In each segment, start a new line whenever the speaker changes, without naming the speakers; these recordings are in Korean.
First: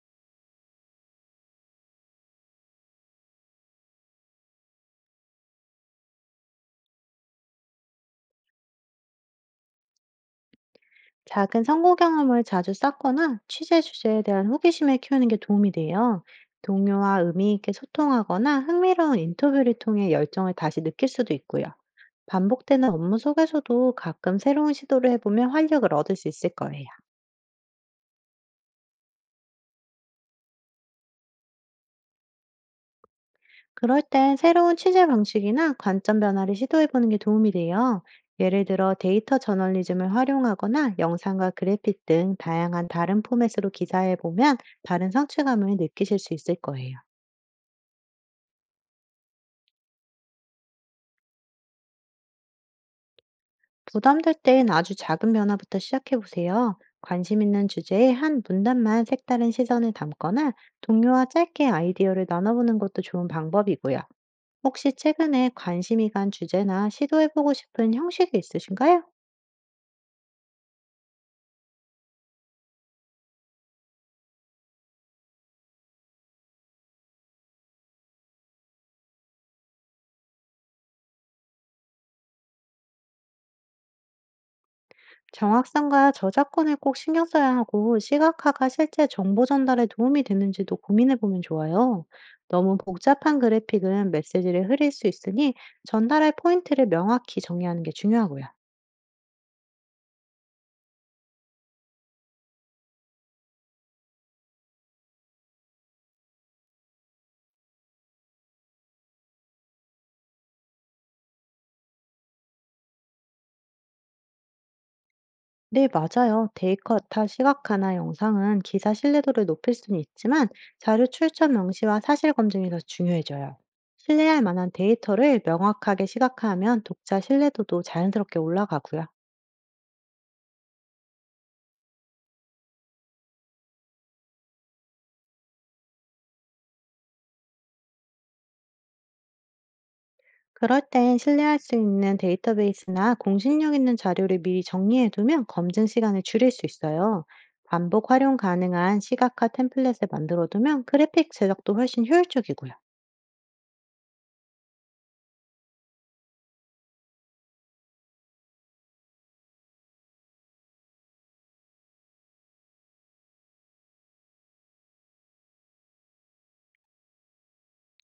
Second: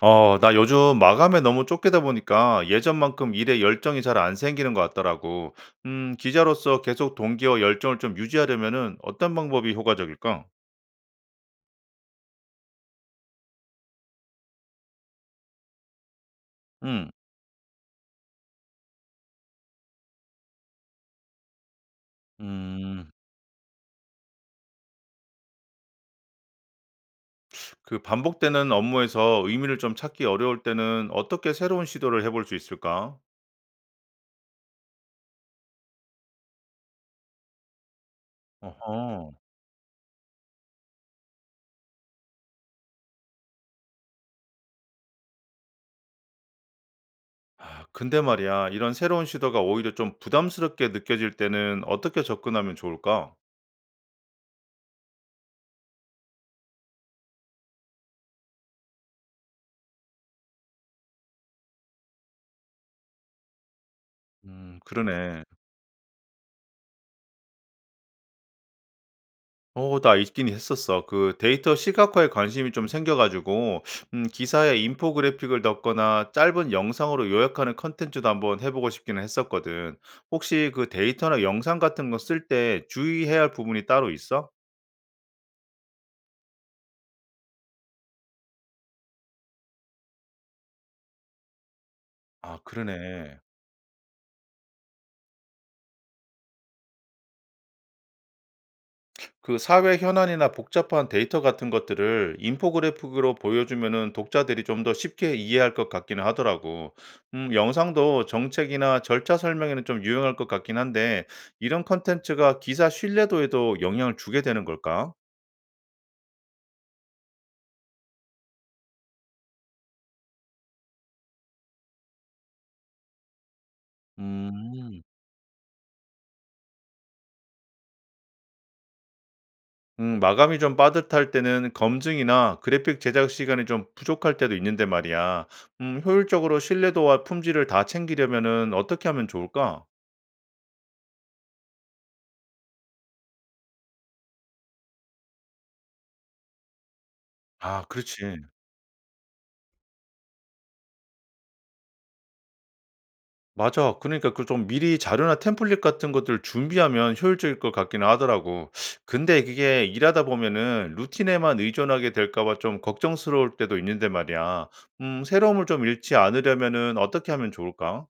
어, 나 요즘 마감에 너무 쫓기다 보니까 예전만큼 일에 열정이 잘 안 생기는 것 같더라고. 기자로서 계속 동기와 열정을 좀 유지하려면은 어떤 방법이 효과적일까?
작은 성공 경험을 자주 쌓거나 취재 주제에 대한 호기심을 키우는 게 도움이 돼요.
음,
동료와 의미 있게 소통하거나 흥미로운 인터뷰를 통해 열정을 다시 느낄 수도 있고요. 반복되는
음,
업무 속에서도 가끔 새로운 시도를 해보면 활력을 얻을 수 있을 거예요.
그 반복되는 업무에서 의미를 좀 찾기 어려울 때는 어떻게 새로운 시도를 해볼 수 있을까?
그럴 땐 새로운 취재 방식이나 관점 변화를 시도해보는 게 도움이 돼요. 예를 들어
어허.
데이터 저널리즘을 활용하거나 영상과 그래픽 등 다양한 다른 포맷으로 기사해보면 다른 성취감을 느끼실 수 있을 거예요.
아, 근데 말이야, 이런 새로운 시도가 오히려 좀 부담스럽게 느껴질 때는 어떻게 접근하면 좋을까?
부담될 땐 아주 작은 변화부터 시작해 보세요. 관심 있는 주제에 한 문단만 색다른 시선을 담거나 동료와 짧게 아이디어를 나눠보는 것도 좋은 방법이고요. 혹시
그러네.
최근에 관심이 간 주제나 시도해보고 싶은 형식이 있으신가요?
어 나 있긴 했었어. 그 데이터 시각화에 관심이 좀 생겨 가지고 기사에 인포그래픽을 넣거나 짧은 영상으로 요약하는 컨텐츠도 한번 해 보고 싶기는 했었거든. 혹시 그 데이터나 영상 같은 거 쓸 때 주의해야 할 부분이 따로 있어?
정확성과 저작권을 꼭 신경 써야 하고 시각화가 실제 정보 전달에 도움이 되는지도 고민해보면 좋아요.
아
너무 복잡한
그러네.
그래픽은 메시지를 흐릴 수 있으니 전달할 포인트를 명확히 정리하는 게 중요하고요.
그 사회 현안이나 복잡한 데이터 같은 것들을 인포그래픽으로 보여주면은 독자들이 좀 더 쉽게 이해할 것 같기는 하더라고. 영상도 정책이나 절차 설명에는 좀 유용할 것 같긴 한데, 이런 컨텐츠가 기사 신뢰도에도 영향을 주게 되는 걸까?
네, 맞아요. 데이커타 시각화나 영상은 기사 신뢰도를 높일 수는 있지만 자료 출처 명시와 사실 검증이 더 중요해져요. 신뢰할 만한
음,
데이터를 명확하게 시각화하면 독자 신뢰도도 자연스럽게 올라가고요.
마감이 좀 빠듯할 때는 검증이나 그래픽 제작 시간이 좀 부족할 때도 있는데 말이야. 효율적으로 신뢰도와 품질을 다 챙기려면은 어떻게 하면 좋을까?
그럴 땐 신뢰할 수 있는 데이터베이스나 공신력 있는 자료를 미리 정리해두면 검증 시간을 줄일 수 있어요.
아,
반복
그렇지.
활용 가능한 시각화 템플릿을 만들어두면 그래픽 제작도 훨씬 효율적이고요.
맞아. 그러니까 그 좀 미리 자료나 템플릿 같은 것들 준비하면 효율적일 것 같기는 하더라고. 근데 그게 일하다 보면은 루틴에만 의존하게 될까 봐 좀 걱정스러울 때도 있는데 말이야. 새로움을 좀 잃지 않으려면은 어떻게 하면 좋을까?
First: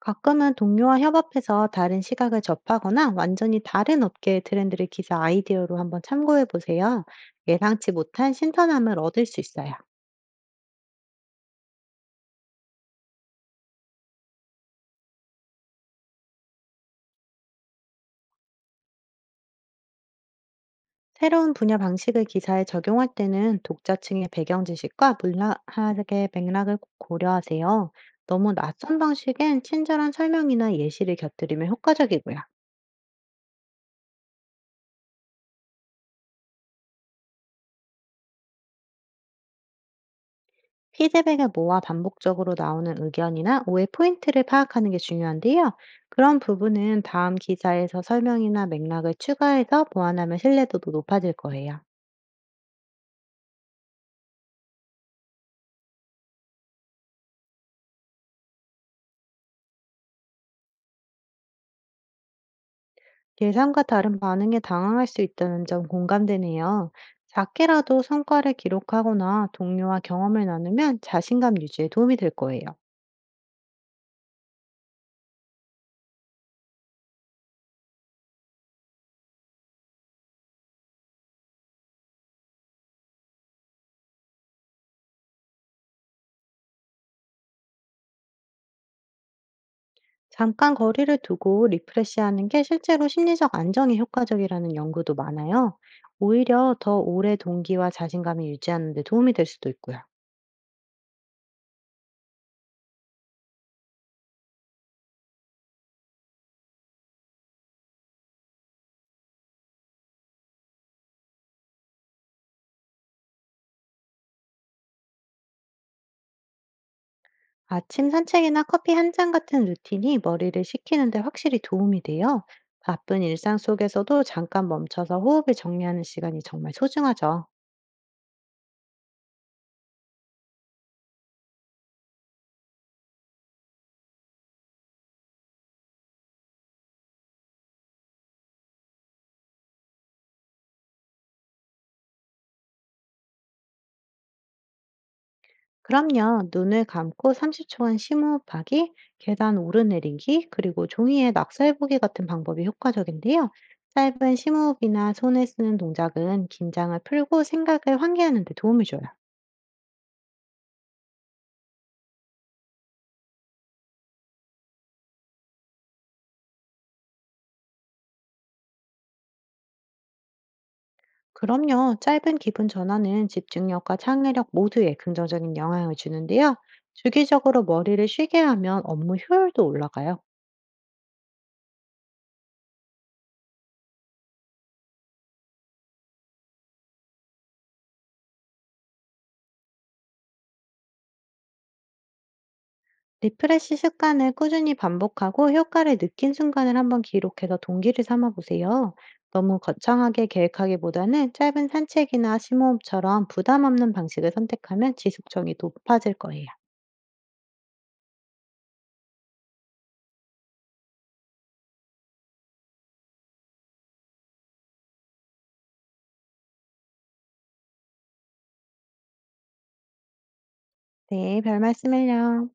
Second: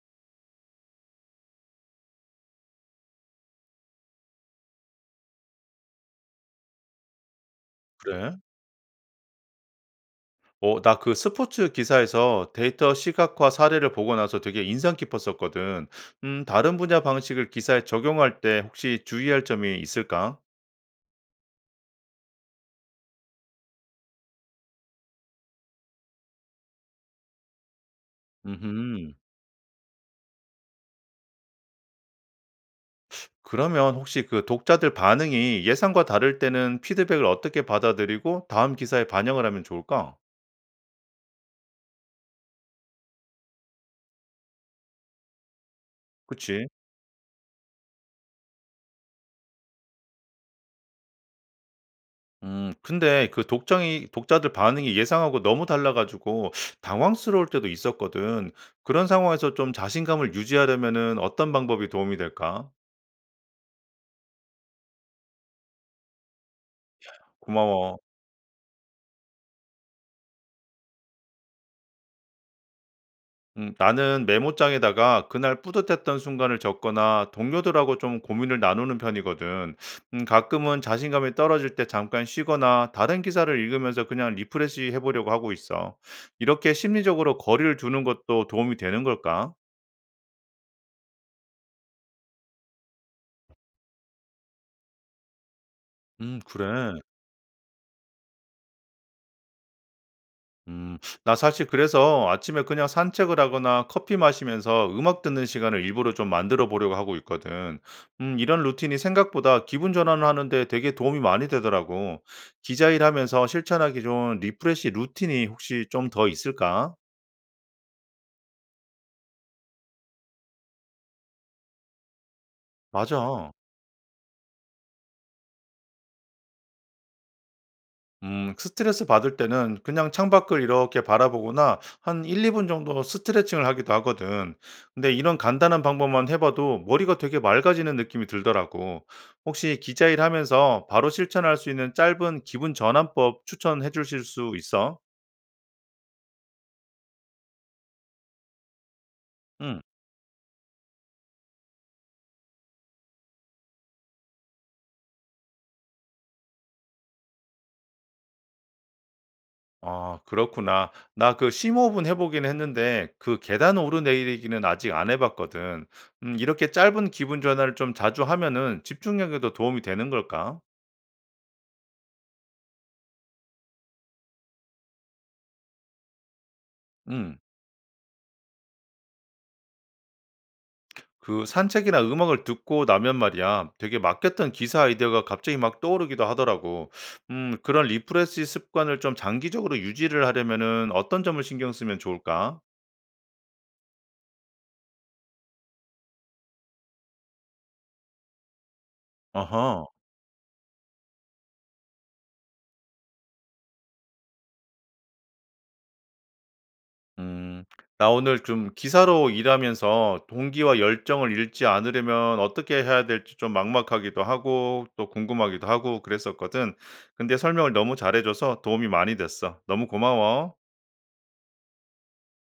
가끔은 동료와 협업해서 다른 시각을 접하거나 완전히 다른 업계의 트렌드를 기사 아이디어로 한번 참고해 보세요. 예상치 못한
그래?
신선함을 얻을 수 있어요.
어, 나 그 스포츠 기사에서 데이터 시각화 사례를 보고 나서 되게 인상 깊었었거든. 다른 분야 방식을 기사에 적용할 때 혹시 주의할 점이 있을까?
새로운 분야 방식을 기사에 적용할 때는 독자층의 배경 지식과 문학의 맥락을 꼭 고려하세요. 너무 낯선
음
방식엔 친절한 설명이나 예시를 곁들이면 효과적이고요.
그러면 혹시 그 독자들 반응이 예상과 다를 때는 피드백을 어떻게 받아들이고 다음 기사에 반영을 하면 좋을까?
피드백을 모아 반복적으로 나오는 의견이나 오해 포인트를 파악하는 게 중요한데요. 그런
그치?
부분은 다음 기사에서 설명이나 맥락을 추가해서 보완하면 신뢰도도 높아질 거예요.
근데 그 독자들 반응이 예상하고 너무 달라가지고 당황스러울 때도 있었거든. 그런 상황에서 좀 자신감을 유지하려면은 어떤 방법이 도움이 될까?
예상과 다른 반응에 당황할 수 있다는 점 공감되네요.
고마워.
작게라도 성과를 기록하거나 동료와 경험을 나누면 자신감 유지에 도움이 될 거예요.
나는 메모장에다가 그날 뿌듯했던 순간을 적거나 동료들하고 좀 고민을 나누는 편이거든. 가끔은 자신감이 떨어질 때 잠깐 쉬거나 다른 기사를 읽으면서 그냥 리프레시 해보려고 하고 있어. 이렇게 심리적으로 거리를 두는 것도 도움이 되는 걸까?
잠깐 거리를 두고 리프레시하는 게 실제로 심리적 안정에 효과적이라는 연구도 많아요. 오히려 더
그래.
오래 동기와 자신감을 유지하는 데 도움이 될 수도 있고요.
음, 나 사실 그래서 아침에 그냥 산책을 하거나 커피 마시면서 음악 듣는 시간을 일부러 좀 만들어 보려고 하고 있거든. 이런 루틴이 생각보다 기분 전환을 하는데 되게 도움이 많이 되더라고. 기자 일하면서 실천하기 좋은 리프레시 루틴이 혹시 좀 더 있을까?
아침 산책이나 커피 한 잔 같은 루틴이 머리를 식히는 데 확실히 도움이 돼요.
맞아.
바쁜 일상 속에서도 잠깐 멈춰서 호흡을 정리하는 시간이 정말 소중하죠.
스트레스 받을 때는 그냥 창밖을 이렇게 바라보거나 한 1-2분 정도 스트레칭을 하기도 하거든. 근데 이런 간단한 방법만 해 봐도 머리가 되게 맑아지는 느낌이 들더라고. 혹시 기자 일하면서 바로 실천할 수 있는 짧은 기분 전환법 추천해 주실 수 있어?
그럼요. 눈을 감고 30초간 심호흡하기, 계단
음.
오르내리기, 그리고 종이에 낙서해보기 같은 방법이 효과적인데요. 짧은 심호흡이나 손을 쓰는 동작은 긴장을 풀고 생각을 환기하는 데 도움을 줘요.
아 그렇구나. 나 그 심호흡은 해 보긴 했는데 그 계단 오르내리기는 아직 안 해 봤거든. 이렇게 짧은 기분 전환을 좀 자주 하면은 집중력에도 도움이 되는 걸까?
그럼요. 짧은 기분 전환은 집중력과 창의력 모두에 긍정적인 영향을 주는데요.
음.
주기적으로 머리를 쉬게 하면 업무 효율도 올라가요.
그 산책이나 음악을 듣고 나면 말이야, 되게 맡겼던 기사 아이디어가 갑자기 막 떠오르기도 하더라고. 그런 리프레시 습관을 좀 장기적으로 유지를 하려면은 어떤 점을 신경 쓰면 좋을까?
리프레시 습관을 꾸준히 반복하고 효과를 느낀 순간을 한번 기록해서 동기를 삼아 보세요. 너무
어허.
거창하게 계획하기보다는 짧은 산책이나 심호흡처럼 부담 없는 방식을 선택하면 지속성이 높아질 거예요.
음, 나 오늘 좀 기사로 일하면서 동기와 열정을 잃지 않으려면 어떻게 해야 될지 좀 막막하기도 하고 또 궁금하기도 하고 그랬었거든. 근데 설명을 너무 잘해줘서 도움이 많이 됐어. 너무 고마워.
네, 별 말씀을요.